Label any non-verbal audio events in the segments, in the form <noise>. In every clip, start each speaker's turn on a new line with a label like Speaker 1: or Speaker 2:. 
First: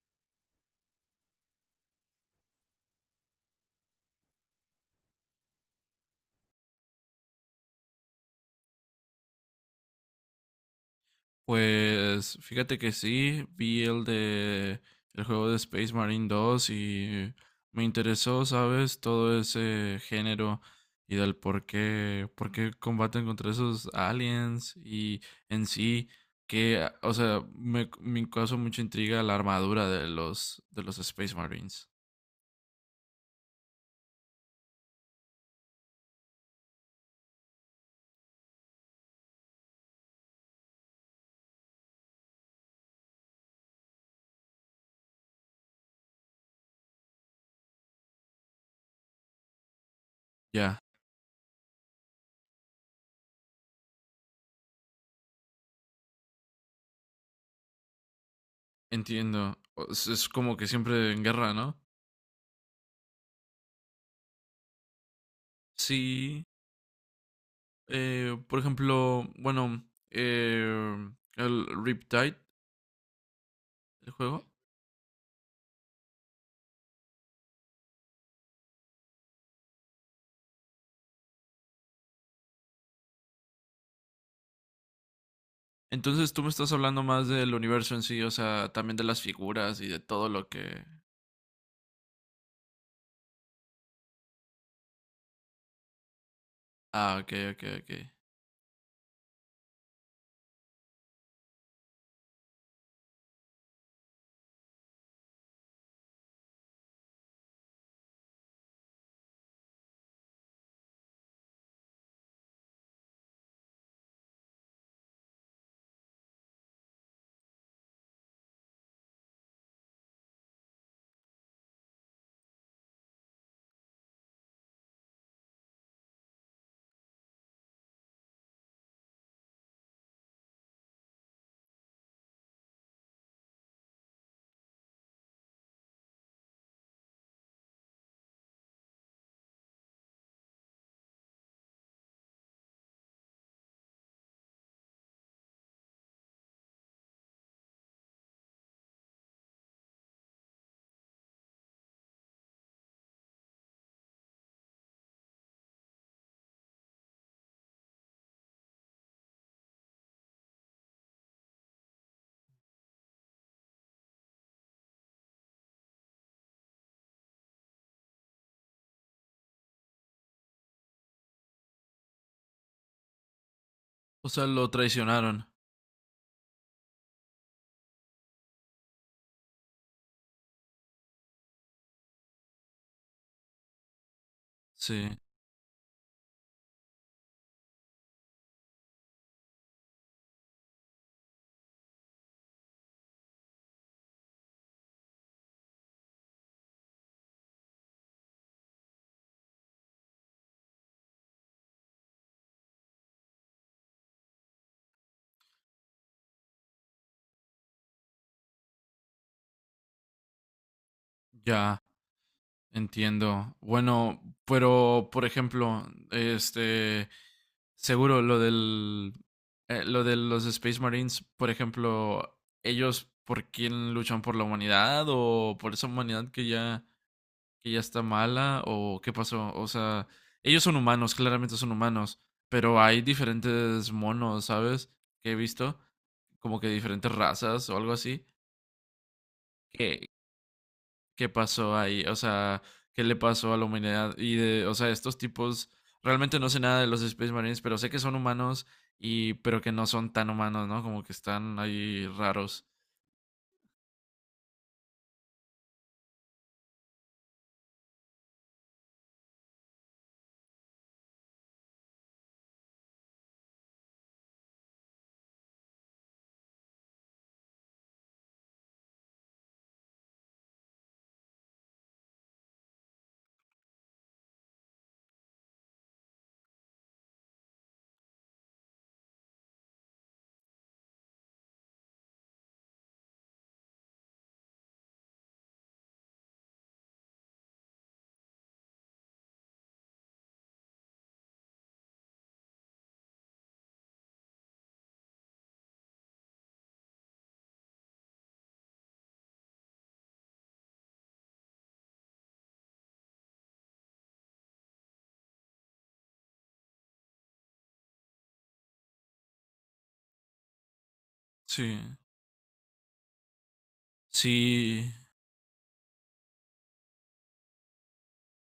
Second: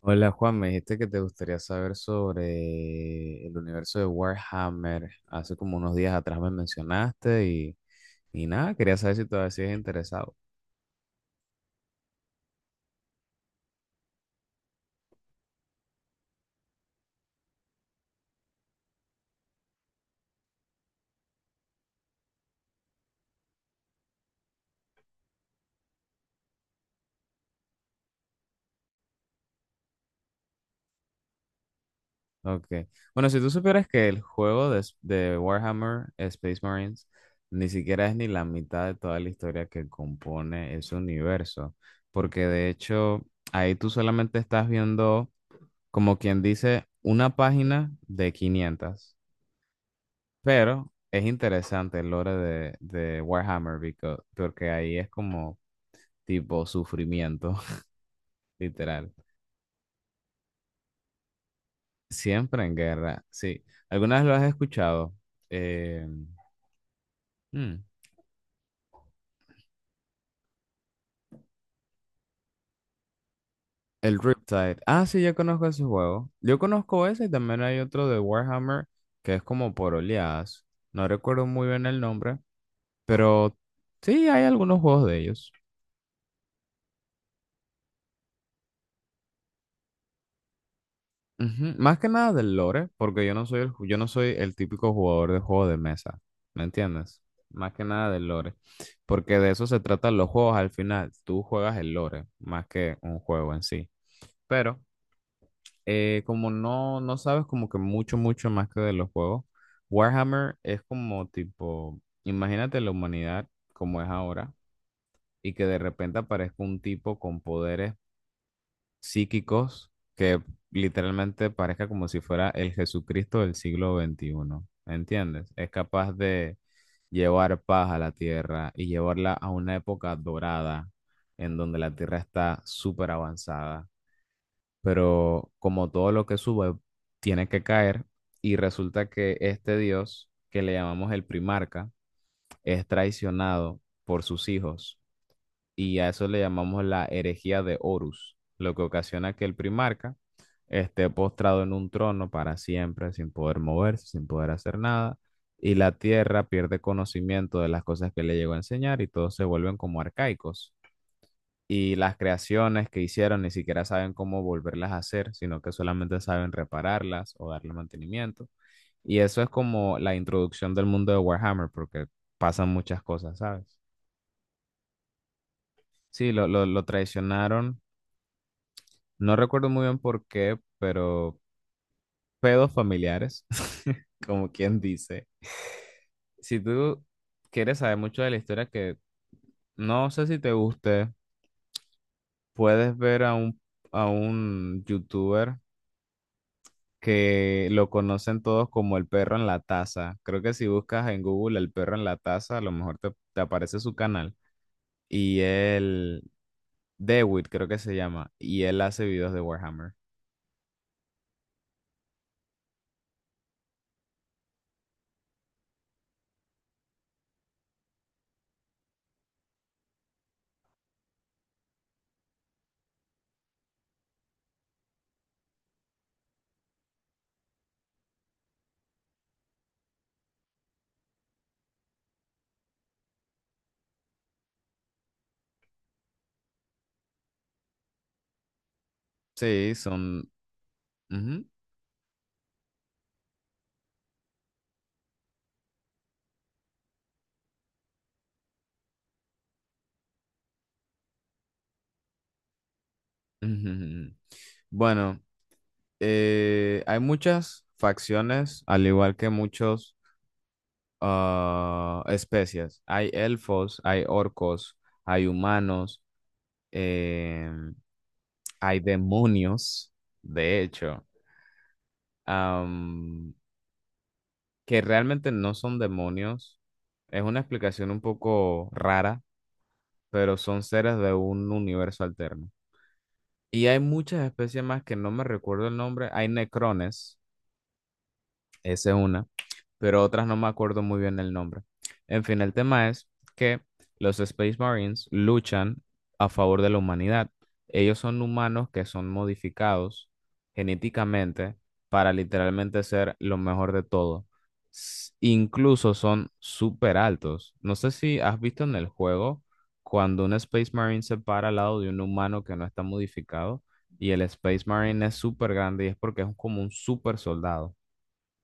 Speaker 1: Hola Juan, me dijiste que te gustaría saber sobre el universo de Warhammer. Hace como unos días atrás me mencionaste y nada, quería saber si todavía sigues interesado.
Speaker 2: Pues fíjate que sí, vi el juego de Space Marine 2 y me interesó, ¿sabes? Todo ese género y del por qué combaten contra esos aliens y en sí que, o sea, me causó mucha intriga la armadura de los Space Marines.
Speaker 1: Ok. Bueno, si tú supieras que el juego de Warhammer Space Marines ni siquiera es ni la mitad de toda la historia que compone ese universo, porque de hecho ahí tú solamente estás viendo, como quien dice, una página de 500.
Speaker 2: Ya,
Speaker 1: Pero es interesante el lore de Warhammer porque ahí es como tipo sufrimiento, <laughs> literal.
Speaker 2: entiendo. Es como que siempre en guerra, ¿no?
Speaker 1: Siempre en guerra, sí. ¿Alguna vez lo has escuchado? Eh,
Speaker 2: Sí.
Speaker 1: hmm,
Speaker 2: Por ejemplo, bueno, el Riptide, el
Speaker 1: el
Speaker 2: juego.
Speaker 1: Riptide. Ah, sí, yo conozco ese juego. Yo conozco ese y también hay otro de Warhammer que es como por oleadas. No recuerdo muy bien el nombre, pero sí hay algunos juegos de ellos.
Speaker 2: Entonces tú me estás hablando más del universo en sí, o sea, también de las figuras y de todo lo que.
Speaker 1: Ujú, más que nada del lore, porque yo no soy el típico jugador de juego de mesa, ¿me
Speaker 2: Ah,
Speaker 1: entiendes?
Speaker 2: ok, ok,
Speaker 1: Más que
Speaker 2: ok.
Speaker 1: nada del lore, porque de eso se tratan los juegos al final, tú juegas el lore más que un juego en sí. Pero como no sabes como que mucho, mucho más que de los juegos, Warhammer es como tipo, imagínate la humanidad como es ahora y que de repente aparezca un tipo con poderes psíquicos que literalmente parezca como si fuera el Jesucristo del siglo XXI. ¿Entiendes? Es capaz de llevar paz a la tierra y llevarla a una época dorada en donde la tierra está súper avanzada. Pero como todo lo que sube tiene que caer y resulta que este Dios, que le llamamos el primarca, es traicionado por sus hijos y a eso le llamamos la herejía de Horus, lo que ocasiona que el primarca esté postrado en un trono para siempre, sin poder moverse, sin poder hacer nada, y la tierra pierde conocimiento de las cosas que le llegó a enseñar y todos se vuelven como arcaicos. Y las creaciones que hicieron ni siquiera saben cómo volverlas a hacer, sino que solamente saben repararlas o darle mantenimiento. Y eso es como la introducción del mundo de Warhammer, porque pasan muchas cosas, ¿sabes?
Speaker 2: O sea, lo traicionaron.
Speaker 1: Sí, lo traicionaron. No recuerdo muy bien por qué, pero pedos familiares, <laughs> como quien
Speaker 2: Sí,
Speaker 1: dice. Si tú quieres saber mucho de la historia que no sé si te guste, puedes ver a un, youtuber que lo conocen todos como el perro en la taza. Creo que si buscas en Google el perro en la taza, a lo mejor te aparece su canal. Y él, Dewitt creo que se llama, y él hace videos de Warhammer.
Speaker 2: ya, entiendo. Bueno, pero, por ejemplo, este. Seguro lo del. Lo de los Space Marines, por ejemplo, ¿ellos por quién luchan, por la humanidad o por esa humanidad que ya está mala o qué pasó? O sea, ellos son humanos, claramente son humanos, pero hay diferentes monos, ¿sabes? Que he visto, como que diferentes razas o algo así.
Speaker 1: Sí,
Speaker 2: ¿Qué,
Speaker 1: son.
Speaker 2: qué
Speaker 1: Ujú,
Speaker 2: pasó ahí? O sea, ¿qué le pasó a la humanidad? Y o sea, estos tipos, realmente no sé nada de los Space Marines, pero sé que son humanos y, pero que no son tan humanos, ¿no? Como que están ahí raros.
Speaker 1: ujú, ujú. Bueno. Hay muchas facciones, al igual que muchos especies. Hay elfos, hay orcos, hay humanos, em, hay demonios, de hecho, am, que realmente no son demonios. Es una explicación un poco rara, pero son seres de un universo alterno. Y hay muchas especies más que no me recuerdo el nombre. Hay necrones, esa es una, pero otras no me acuerdo muy bien el nombre. En fin, el tema es que los Space Marines luchan a favor de la humanidad. Ellos son humanos que son modificados genéticamente para literalmente ser lo mejor de todo. Incluso son súper altos. No sé si has visto en el juego cuando un Space Marine se para al
Speaker 2: Sí,
Speaker 1: lado de un humano que no está modificado y el Space
Speaker 2: sí,
Speaker 1: Marine es súper grande y es porque es como un súper soldado.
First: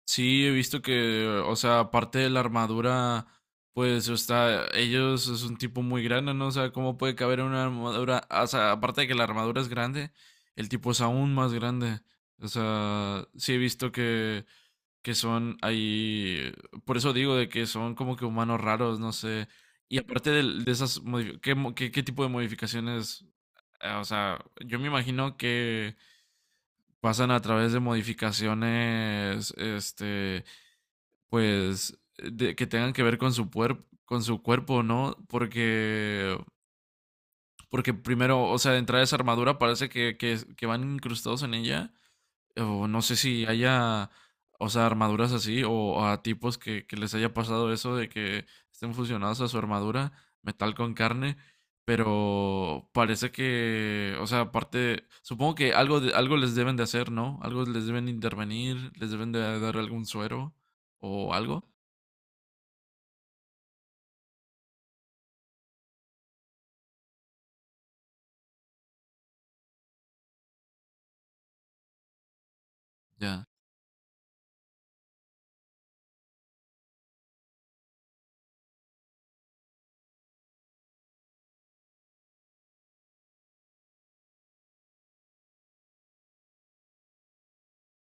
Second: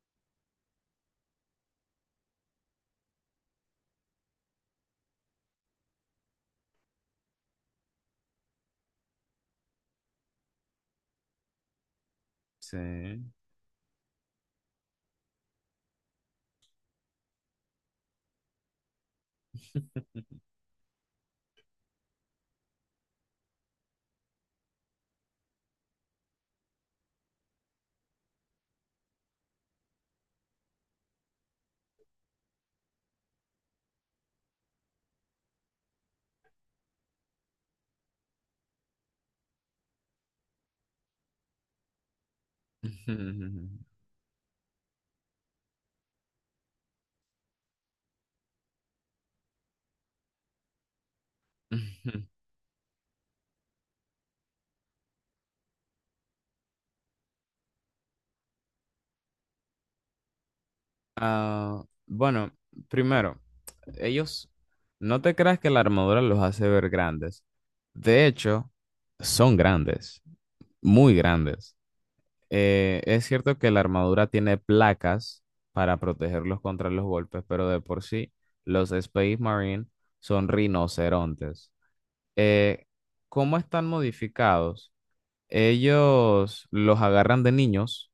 Speaker 2: Sí, he visto que, o sea, aparte de la armadura, pues, o sea, ellos es un tipo muy grande, ¿no? O sea, ¿cómo puede caber en una armadura? O sea, aparte de que la armadura es grande, el tipo es aún más grande. O sea,
Speaker 1: Sí.
Speaker 2: sí he visto que son ahí, por eso digo de que son como que humanos raros, no sé. Y aparte ¿qué tipo de modificaciones? O sea, yo me imagino que pasan a través de modificaciones, este pues, que tengan que ver con su cuerpo, ¿no? Porque primero, o sea, de entrada esa armadura parece que van incrustados en ella. O no
Speaker 1: <laughs> Ujú,
Speaker 2: sé si
Speaker 1: ujú,
Speaker 2: haya, o sea, armaduras así, o a tipos que les haya pasado eso de que estén fusionados a su armadura, metal con carne.
Speaker 1: ujú.
Speaker 2: Pero parece que, o sea, aparte, supongo que algo les deben de hacer, ¿no? Algo les deben intervenir, les deben de dar algún suero o algo.
Speaker 1: Ah, bueno, primero, ellos, no te creas que la armadura los hace ver grandes. De hecho, son grandes, muy grandes. Es
Speaker 2: Ya.
Speaker 1: cierto que la armadura tiene placas para protegerlos contra los golpes, pero de por sí, los Space Marine son rinocerontes. Eh, ¿cómo están modificados? Ellos los agarran de niños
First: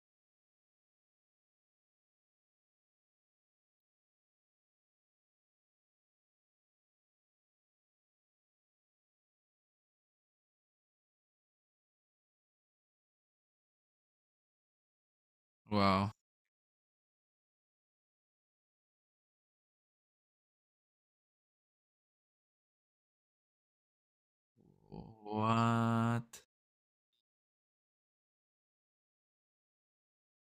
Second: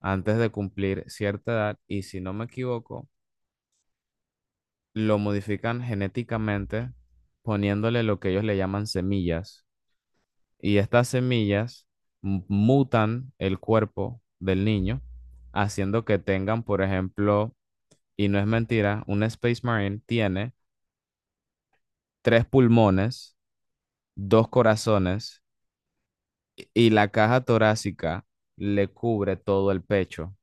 Speaker 1: antes de cumplir cierta edad y si no me equivoco, lo modifican genéticamente poniéndole lo que ellos le llaman semillas y estas semillas mutan el cuerpo del niño haciendo
Speaker 2: Wow.
Speaker 1: que tengan, por ejemplo, y no es mentira, un Space Marine tiene tres pulmones, dos corazones
Speaker 2: What?
Speaker 1: y la caja torácica le cubre todo el pecho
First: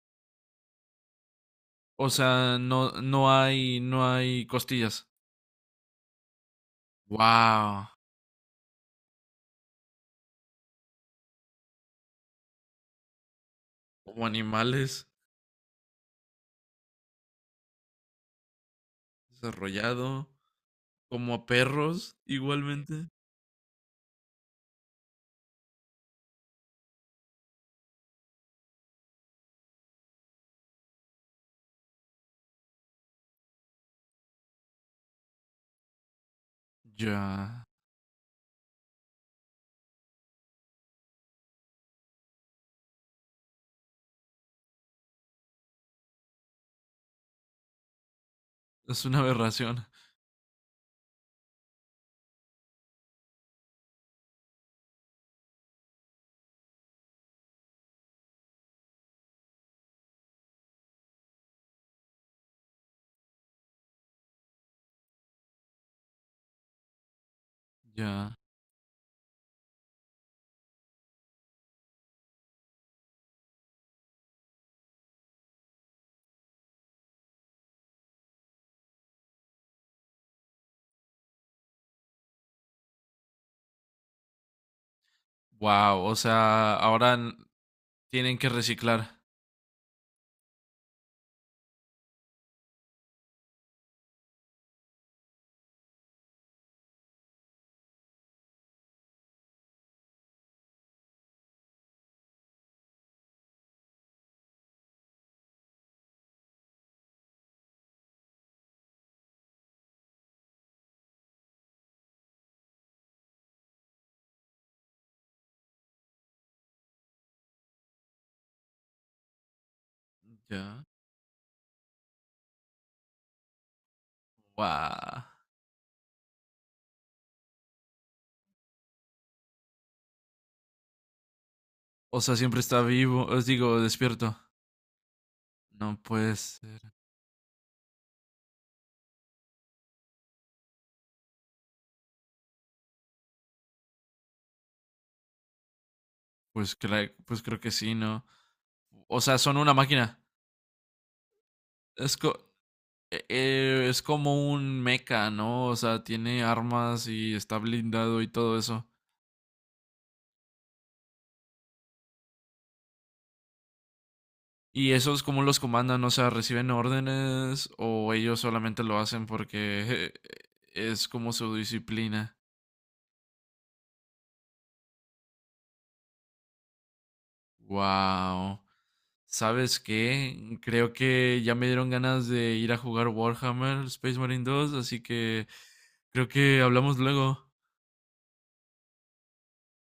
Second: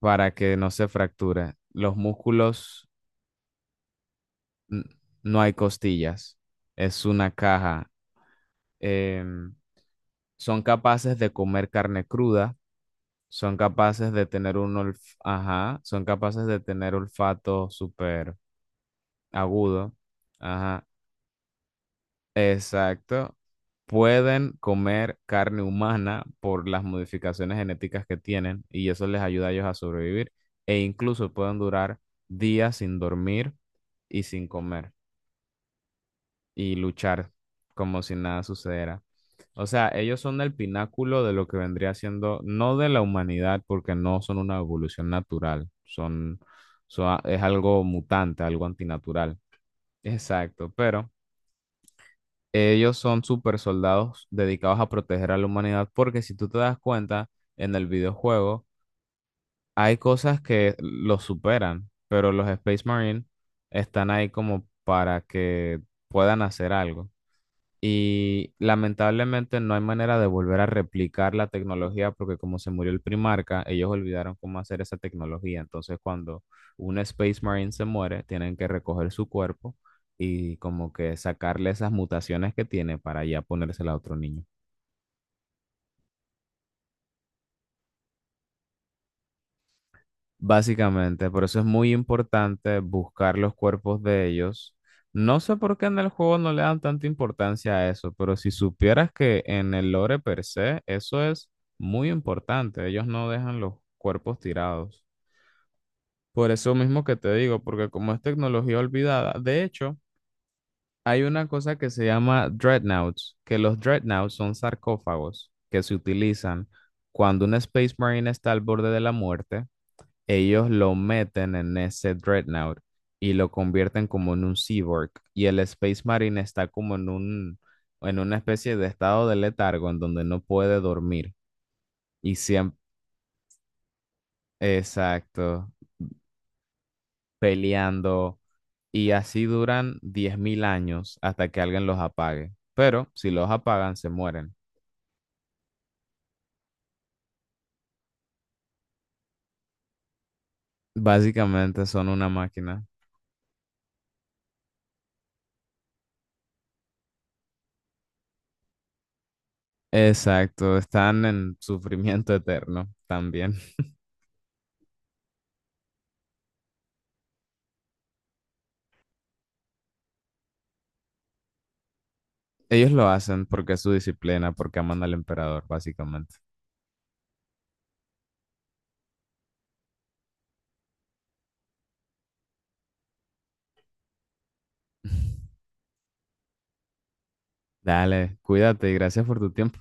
Speaker 1: para que no se fracture. Los
Speaker 2: O sea,
Speaker 1: músculos
Speaker 2: no, no hay
Speaker 1: n-
Speaker 2: costillas.
Speaker 1: no hay costillas, es una caja.
Speaker 2: Wow.
Speaker 1: Em, Son capaces de comer carne cruda, son capaces de
Speaker 2: Como
Speaker 1: tener
Speaker 2: animales,
Speaker 1: ajá, son capaces de tener olfato súper agudo,
Speaker 2: desarrollado,
Speaker 1: ajá,
Speaker 2: como a perros, igualmente.
Speaker 1: exacto. Pueden comer carne humana por las modificaciones genéticas que tienen y eso les ayuda a ellos a sobrevivir e incluso pueden durar días sin dormir y sin comer, y luchar
Speaker 2: Ya.
Speaker 1: como si nada sucediera. O sea, ellos son el pináculo de lo que vendría siendo, no de la humanidad, porque no son una evolución natural, es algo mutante, algo
Speaker 2: Es una
Speaker 1: antinatural.
Speaker 2: aberración.
Speaker 1: Exacto, pero ellos son super soldados dedicados a proteger a la humanidad, porque si tú te das cuenta, en el videojuego hay cosas que los superan, pero los Space Marine están ahí como para que puedan hacer algo.
Speaker 2: Ya.
Speaker 1: Y lamentablemente no hay manera de volver a replicar la tecnología porque como se murió el Primarca, ellos olvidaron cómo hacer esa tecnología. Entonces, cuando un Space Marine se muere, tienen que recoger su cuerpo y como que sacarle esas mutaciones que tiene para ya ponérsela a otro niño.
Speaker 2: Wow. O sea, ahora tienen que reciclar.
Speaker 1: Básicamente, por eso es muy importante buscar los cuerpos de ellos. No sé por qué en el juego no le dan tanta importancia a eso, pero si supieras que en el lore per se, eso es muy importante. Ellos no dejan los cuerpos tirados. Por eso mismo que te digo, porque como es tecnología olvidada, de hecho, hay una cosa que se llama dreadnoughts, que los dreadnoughts son sarcófagos que se utilizan cuando un Space Marine está al borde de la muerte, ellos
Speaker 2: Ya.
Speaker 1: lo meten en ese Dreadnought y lo convierten como en un cyborg.
Speaker 2: Wow.
Speaker 1: Y el Space Marine está como en una especie de estado de letargo en donde no puede dormir.
Speaker 2: O
Speaker 1: Y
Speaker 2: sea, siempre
Speaker 1: siempre,
Speaker 2: está vivo. Os digo, despierto.
Speaker 1: exacto,
Speaker 2: No puede ser.
Speaker 1: peleando. Y así duran 10.000 años hasta que alguien los apague. Pero si los apagan, se mueren.
Speaker 2: Pues creo que sí, ¿no? O sea, son una máquina.
Speaker 1: Básicamente son
Speaker 2: Es
Speaker 1: una
Speaker 2: co-
Speaker 1: máquina.
Speaker 2: es como un mecha, ¿no? O sea, tiene armas y está blindado y todo eso.
Speaker 1: Exacto, están en sufrimiento eterno también.
Speaker 2: ¿Y esos cómo los comandan? O sea, ¿reciben órdenes o ellos solamente lo hacen porque <laughs> es como su disciplina?
Speaker 1: Ellos lo hacen porque es su disciplina, porque aman al emperador, básicamente.
Speaker 2: Wow. ¿Sabes qué? Creo que ya me dieron ganas de ir a jugar Warhammer Space Marine dos, así que
Speaker 1: <laughs>
Speaker 2: creo que hablamos luego.
Speaker 1: Dale, cuídate y gracias por tu tiempo.